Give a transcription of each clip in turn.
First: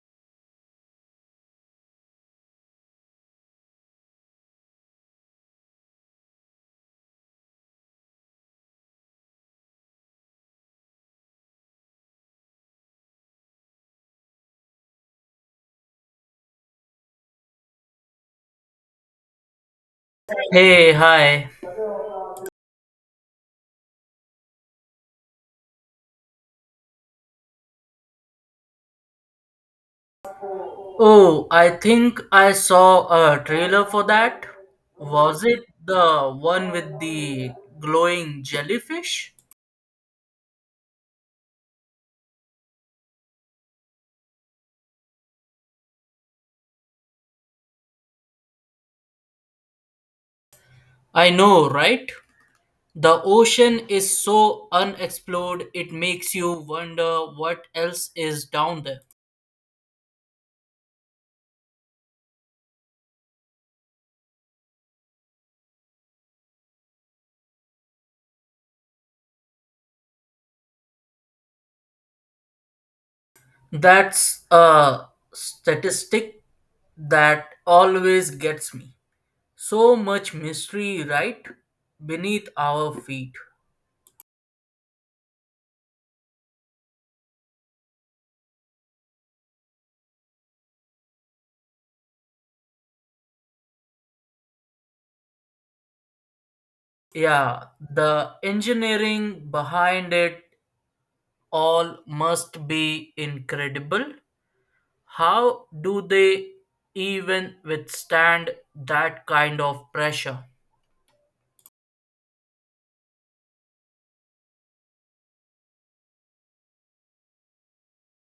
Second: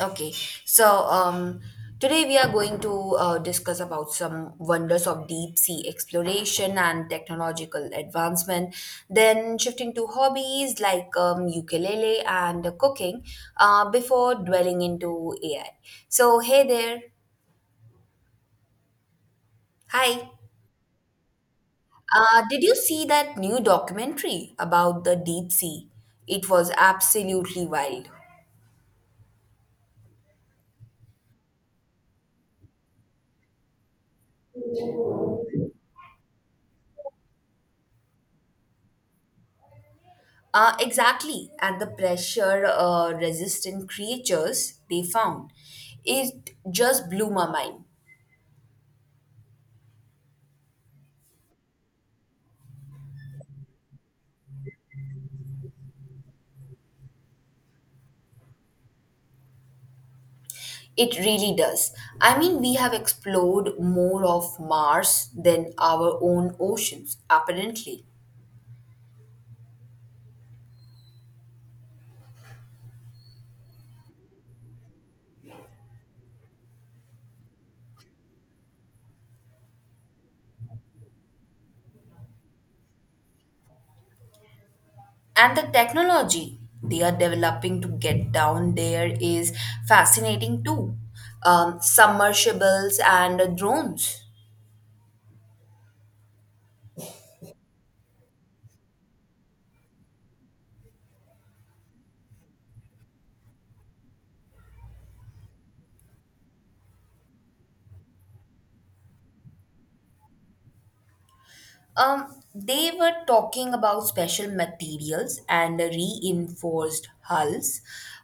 Okay, so um, today we are going to discuss about some wonders of deep sea exploration and technological advancement. Then shifting to hobbies like ukulele and cooking, before dwelling into AI. So hey there, hi. Hey, hi. Did you see that new documentary about the deep sea? It was absolutely wild. Oh, I think I saw a trailer for that. Was it the one with the glowing jellyfish? Exactly, and the pressure resistant creatures they found. It just blew my mind. I know, right? The ocean is so unexplored, it makes you wonder what else is down there. It really does. I mean, we have explored more of Mars than our own oceans, apparently. That's a statistic that always gets me. So much mystery right beneath our feet. And the technology they are developing to get down there is fascinating too. Submersibles and drones. Yeah, the engineering behind it all must be incredible. How do they even withstand that kind of pressure? Um, they were talking about special materials and reinforced hulls.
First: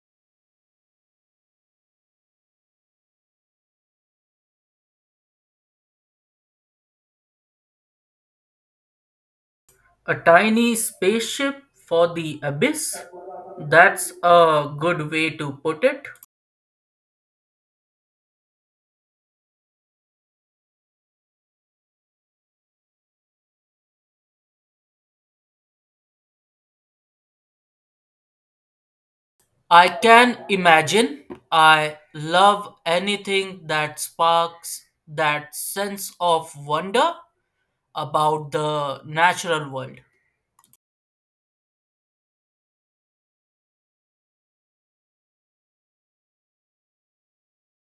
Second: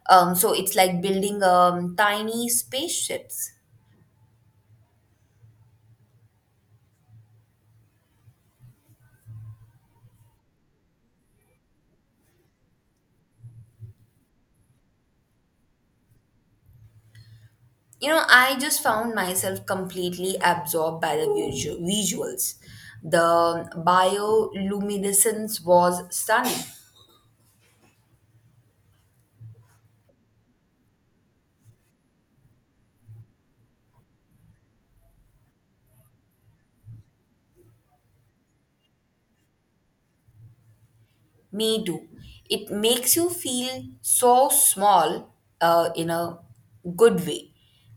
So it's like building tiny spaceships. A tiny spaceship for the abyss? That's a good way to put it. You know, I just found myself completely absorbed by the visuals. The bioluminescence was stunning. I can imagine. I love anything that sparks that sense of wonder about the natural world. Me too. It makes you feel so small in a good way.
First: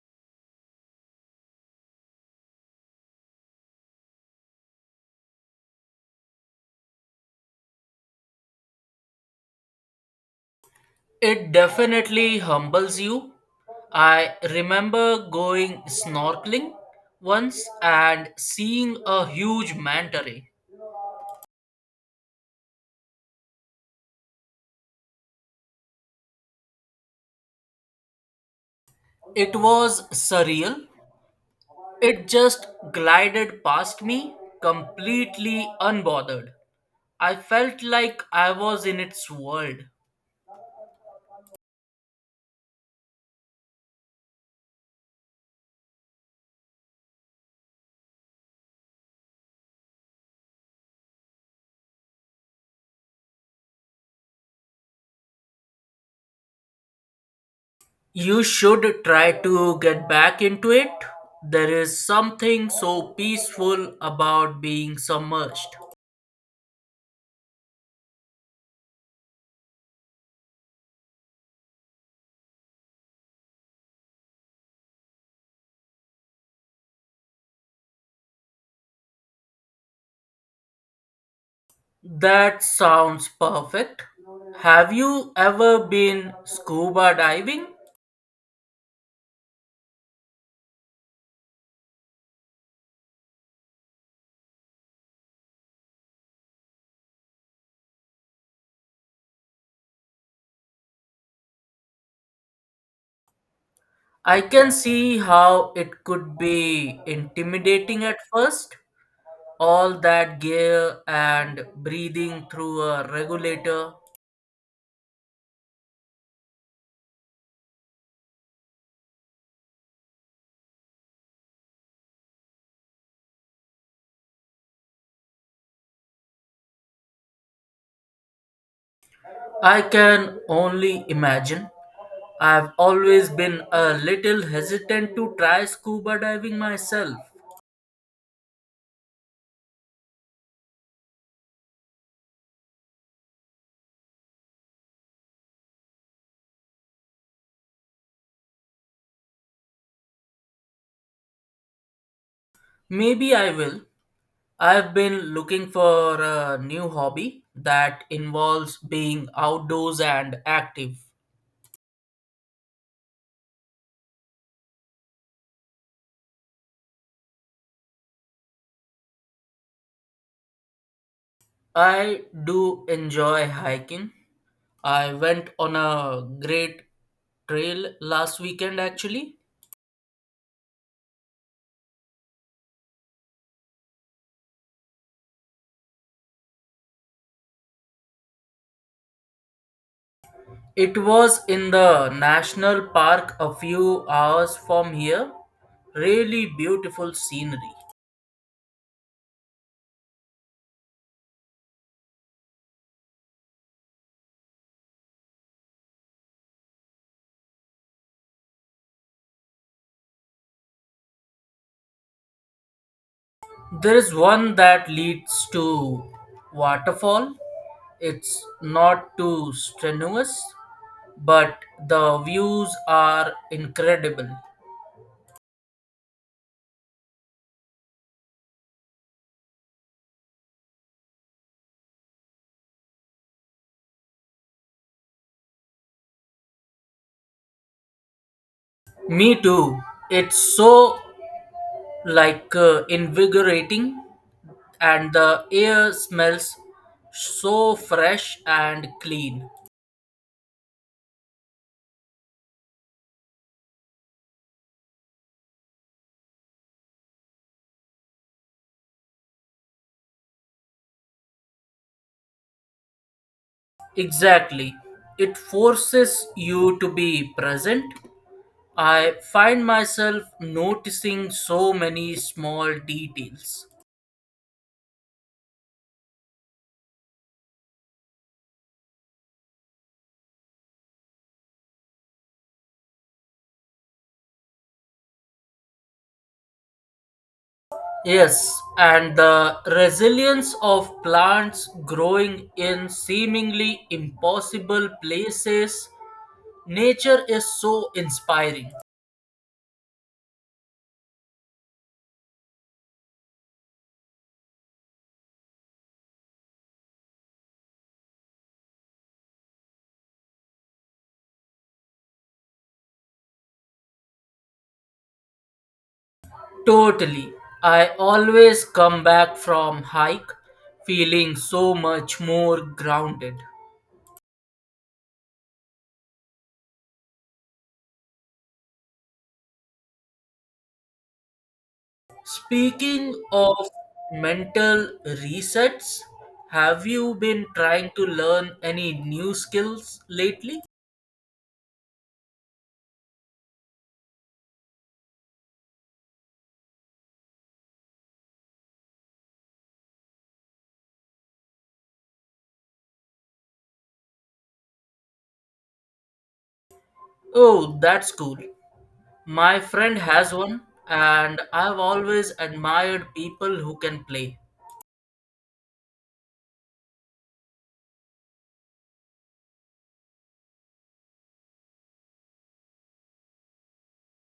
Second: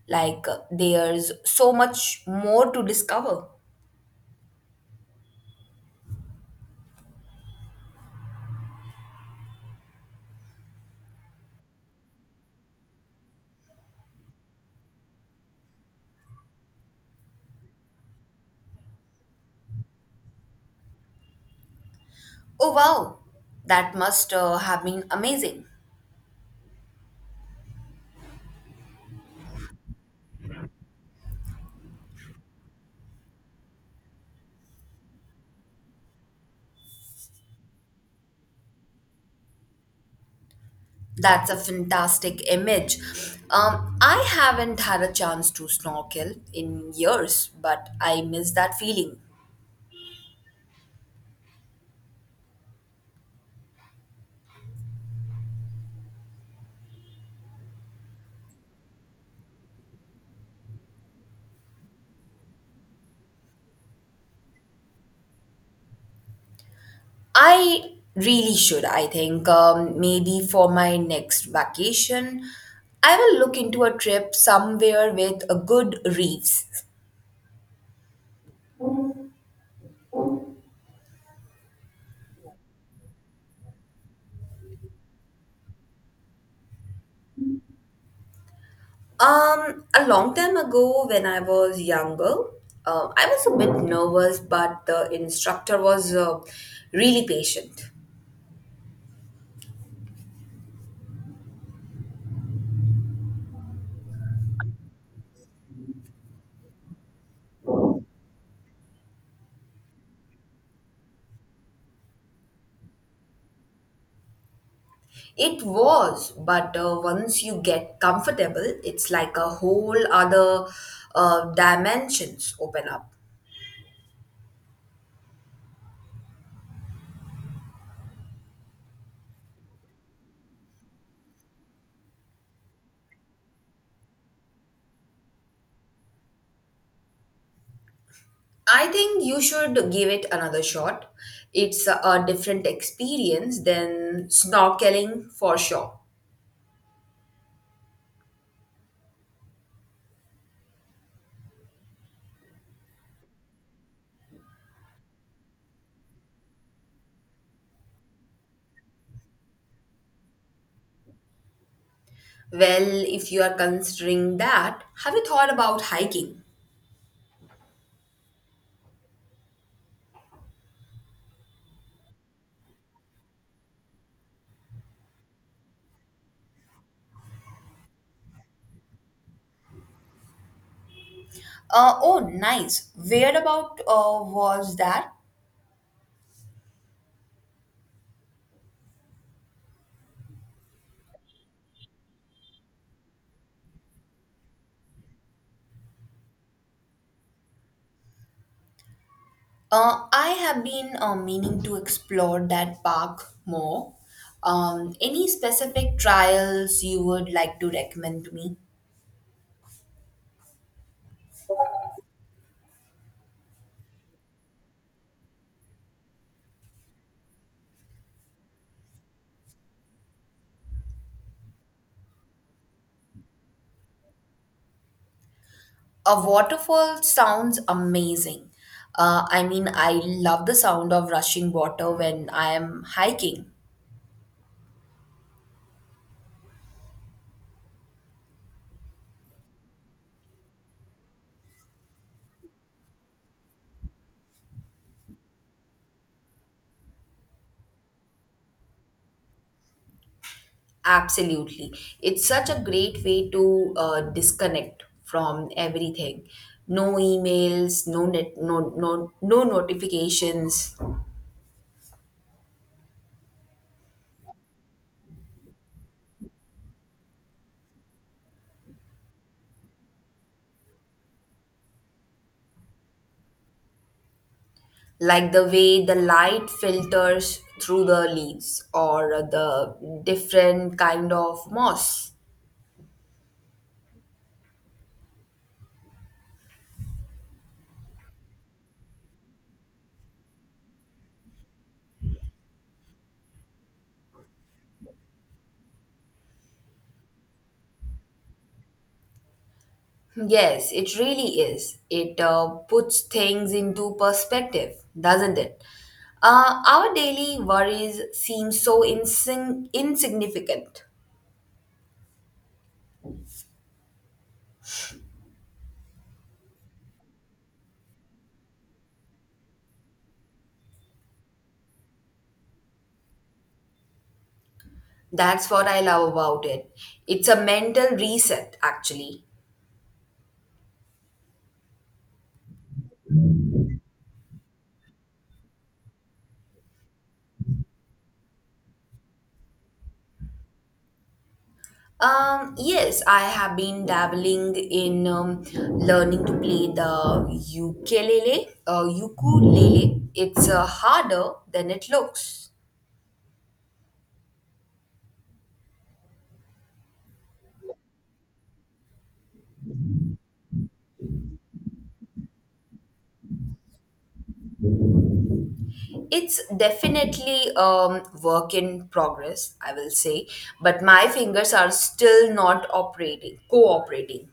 Like there's so much more to discover. It definitely humbles you. I remember going snorkeling once and seeing a huge manta ray. Oh wow, that must have been amazing. It was surreal. It just glided past me completely unbothered. I felt like I was in its world. That's a fantastic image. I haven't had a chance to snorkel in years, but I miss that feeling. You should try to get back into it. There is something so peaceful about being submerged. I really should, I think. Maybe for my next vacation, I will look into a trip somewhere with a good reefs. That sounds perfect. Have you ever been scuba diving? A long time ago, when I was younger, I was a bit nervous, but the instructor was really patient. I can see how it could be intimidating at first. All that gear and breathing through a regulator. It was, but once you get comfortable, it's like a whole other dimensions open up. I can only imagine. I've always been a little hesitant to try scuba diving myself. I think you should give it another shot. It's a different experience than snorkeling for sure. Maybe I will. I've been looking for a new hobby that involves being outdoors and active. Well, if you are considering that, have you thought about hiking? I do enjoy hiking. I went on a great trail last weekend actually. Oh, nice. Where about was that? It was in the national park a few hours from here. Really beautiful scenery. I have been meaning to explore that park more. Any specific trials you would like to recommend to me? There is one that leads to waterfall. It's not too strenuous, but the views are incredible. A waterfall sounds amazing. I mean, I love the sound of rushing water when I am hiking. Me too. It's so like invigorating, and the air smells so fresh and clean. Absolutely. It's such a great way to disconnect from everything. No emails, no net, no notifications. Exactly. It forces you to be present. I find myself noticing so many small details. Like the way the light filters through the leaves or the different kind of moss. Yes, and the resilience of plants growing in seemingly impossible places. Nature is so inspiring. Yes, it really is. It puts things into perspective, doesn't it? Our daily worries seem so insignificant. Totally. I always come back from hike feeling so much more grounded. That's what I love about it. It's a mental reset, actually. Speaking of mental resets, have you been trying to learn any new skills lately? Yes, I have been dabbling in learning to play the ukulele. It's harder than it looks. Oh, that's cool. My friend has one, and I've always admired people who can play. It's definitely work in progress, I will say, but my fingers are still not operating, cooperating.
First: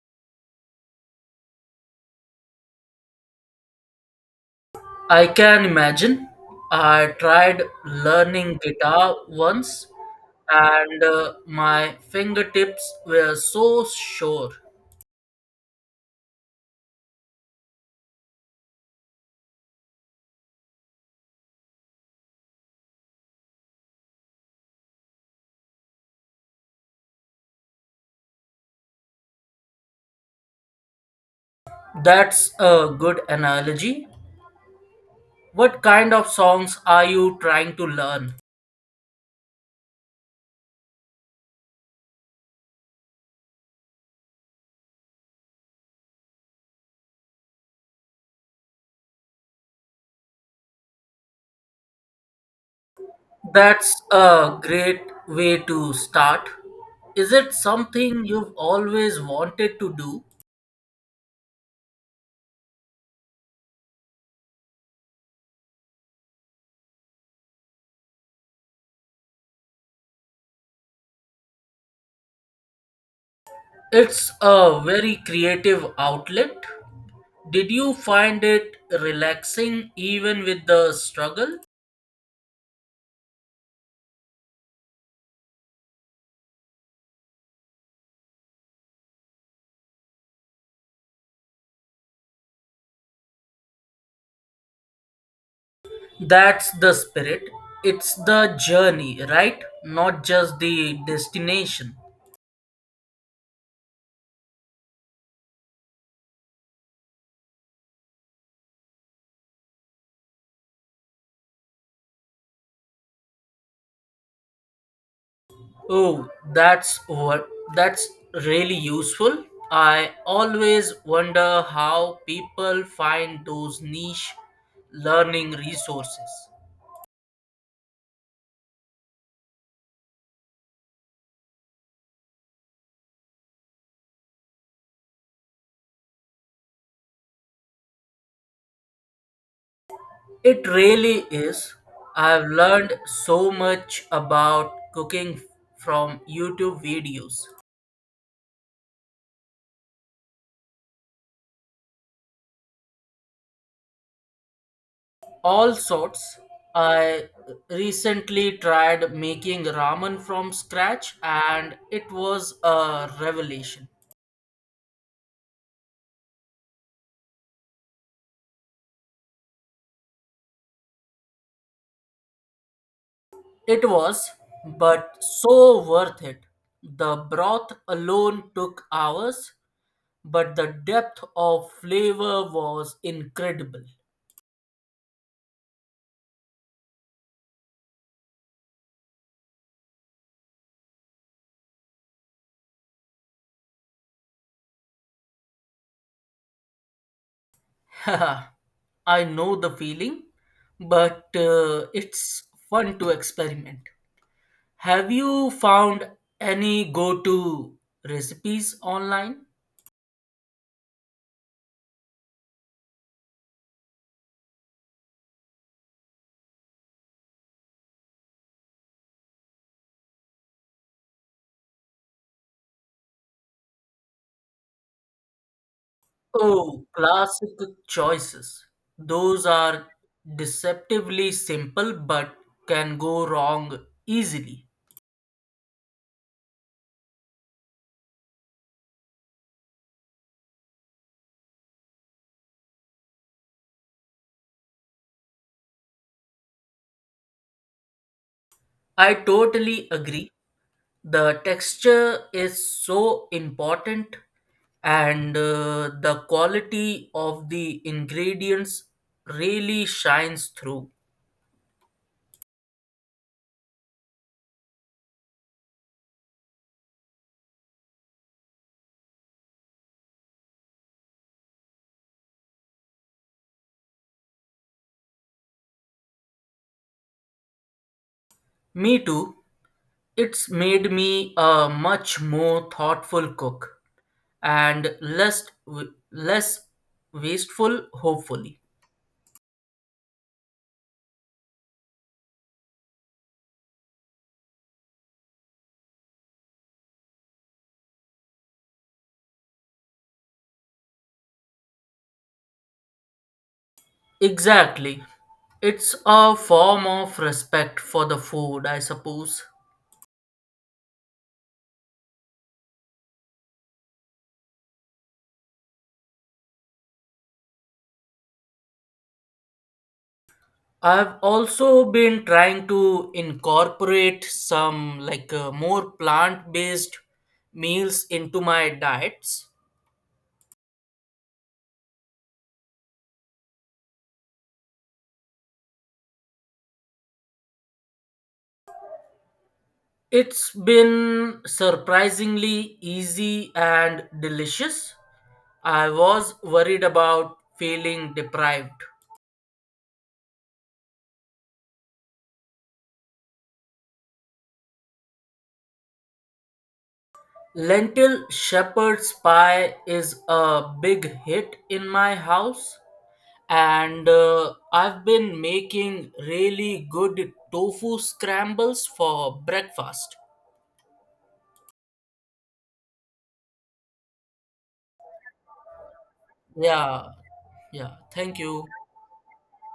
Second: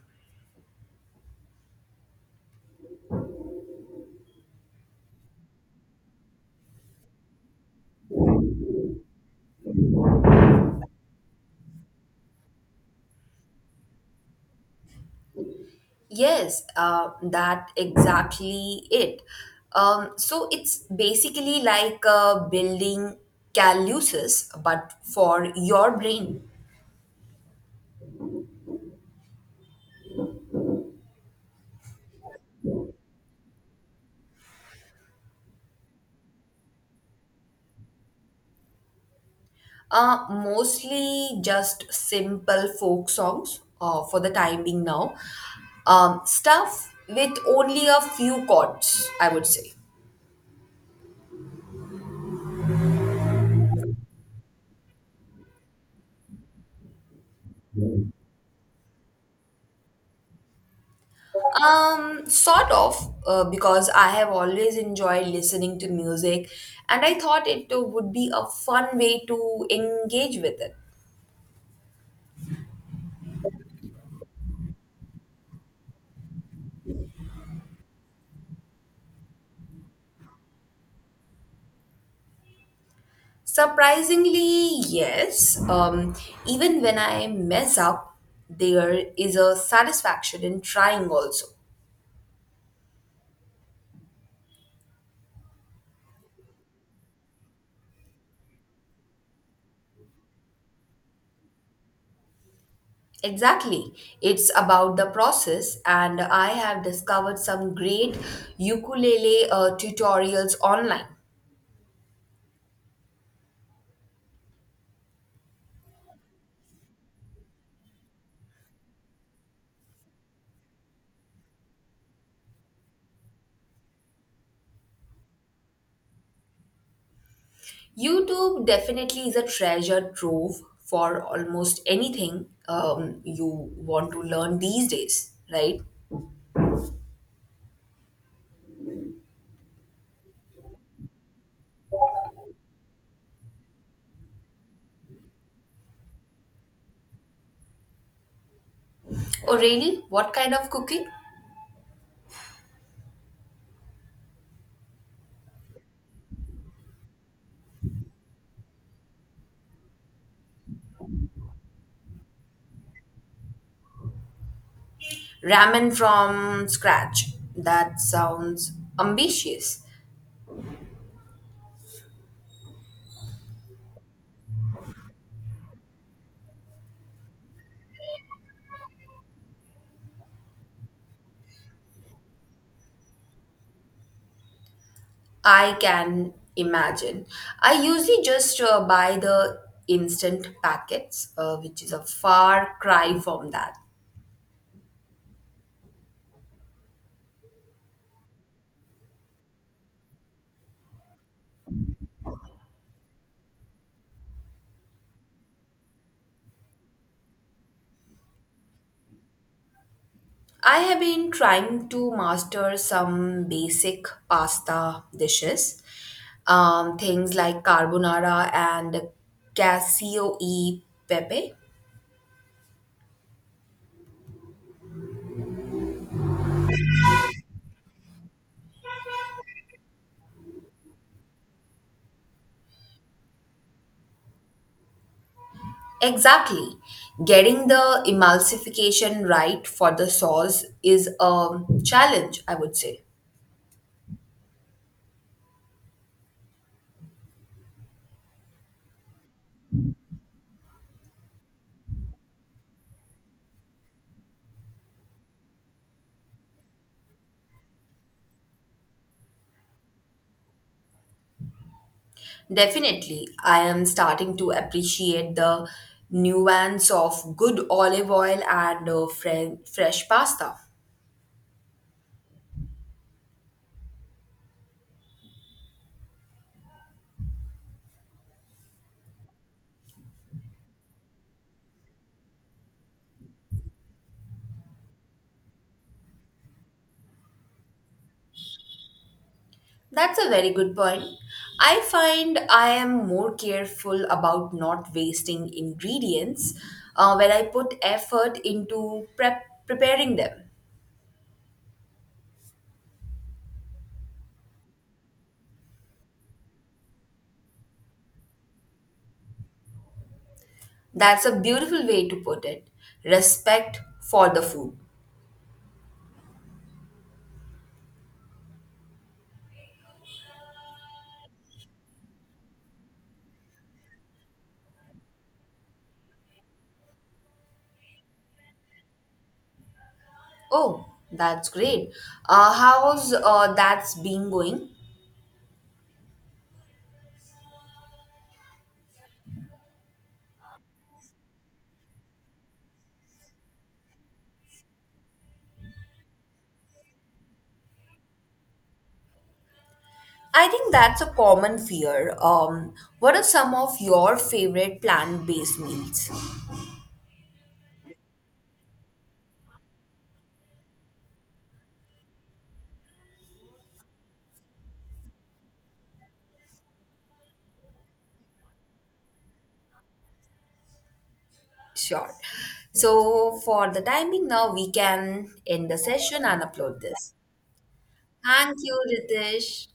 I can imagine. I tried learning guitar once, and my fingertips were so sore. Yes, that exactly it. So it's basically like building calluses, but for your brain. That's a good analogy. What kind of songs are you trying to learn? Mostly just simple folk songs for the time being now. Stuff with only a few chords, I would say. That's a great way to start. Is it something you've always wanted to do? Sort of, because I have always enjoyed listening to music and I thought it would be a fun way to engage with it. It's a very creative outlet. Did you find it relaxing even with the struggle? Surprisingly, yes. Even when I mess up, there is a satisfaction in trying also. That's the spirit. It's the journey, right? Not just the destination. Exactly. It's about the process, and I have discovered some great ukulele tutorials online. Oh, that's really useful. I always wonder how people find those niche learning resources. YouTube definitely is a treasure trove for almost anything you want to learn these days, right? It really is. I've learned so much about cooking from YouTube videos. Oh, really? What kind of cooking? All sorts. I recently tried making ramen from scratch, and it was a revelation. Ramen from scratch. That sounds ambitious. It was, but so worth it. The broth alone took hours, but the depth of flavor was incredible. I can imagine. I usually just buy the instant packets, which is a far cry from that. Haha, I know the feeling, but it's fun to experiment. Have you found any go to recipes online? I have been trying to master some basic pasta dishes, things like carbonara and cassio e pepe. Oh, classic choices. Those are deceptively simple but can go wrong easily. Exactly. Getting the emulsification right for the sauce is a challenge, I would say. I totally agree. The texture is so important, and the quality of the ingredients really shines through. Definitely, I am starting to appreciate the nuance of good olive oil and fresh pasta. Me too. It's made me a much more thoughtful cook and less wasteful, hopefully. That's a very good point. I find I am more careful about not wasting ingredients when I put effort into preparing them. Exactly. It's a form of respect for the food, I suppose. That's a beautiful way to put it. Respect for the food. I've also been trying to incorporate some like more plant-based meals into my diets. Oh, that's great. How's that's been going? It's been surprisingly easy and delicious. I was worried about feeling deprived. I think that's a common fear. What are some of your favorite plant-based meals? Lentil shepherd's pie is a big hit in my house, and I've been making really good tofu scrambles for breakfast. Sure. So for the timing now, we can end the session and upload Yeah, this. yeah. Thank Thank you. you, Ritesh.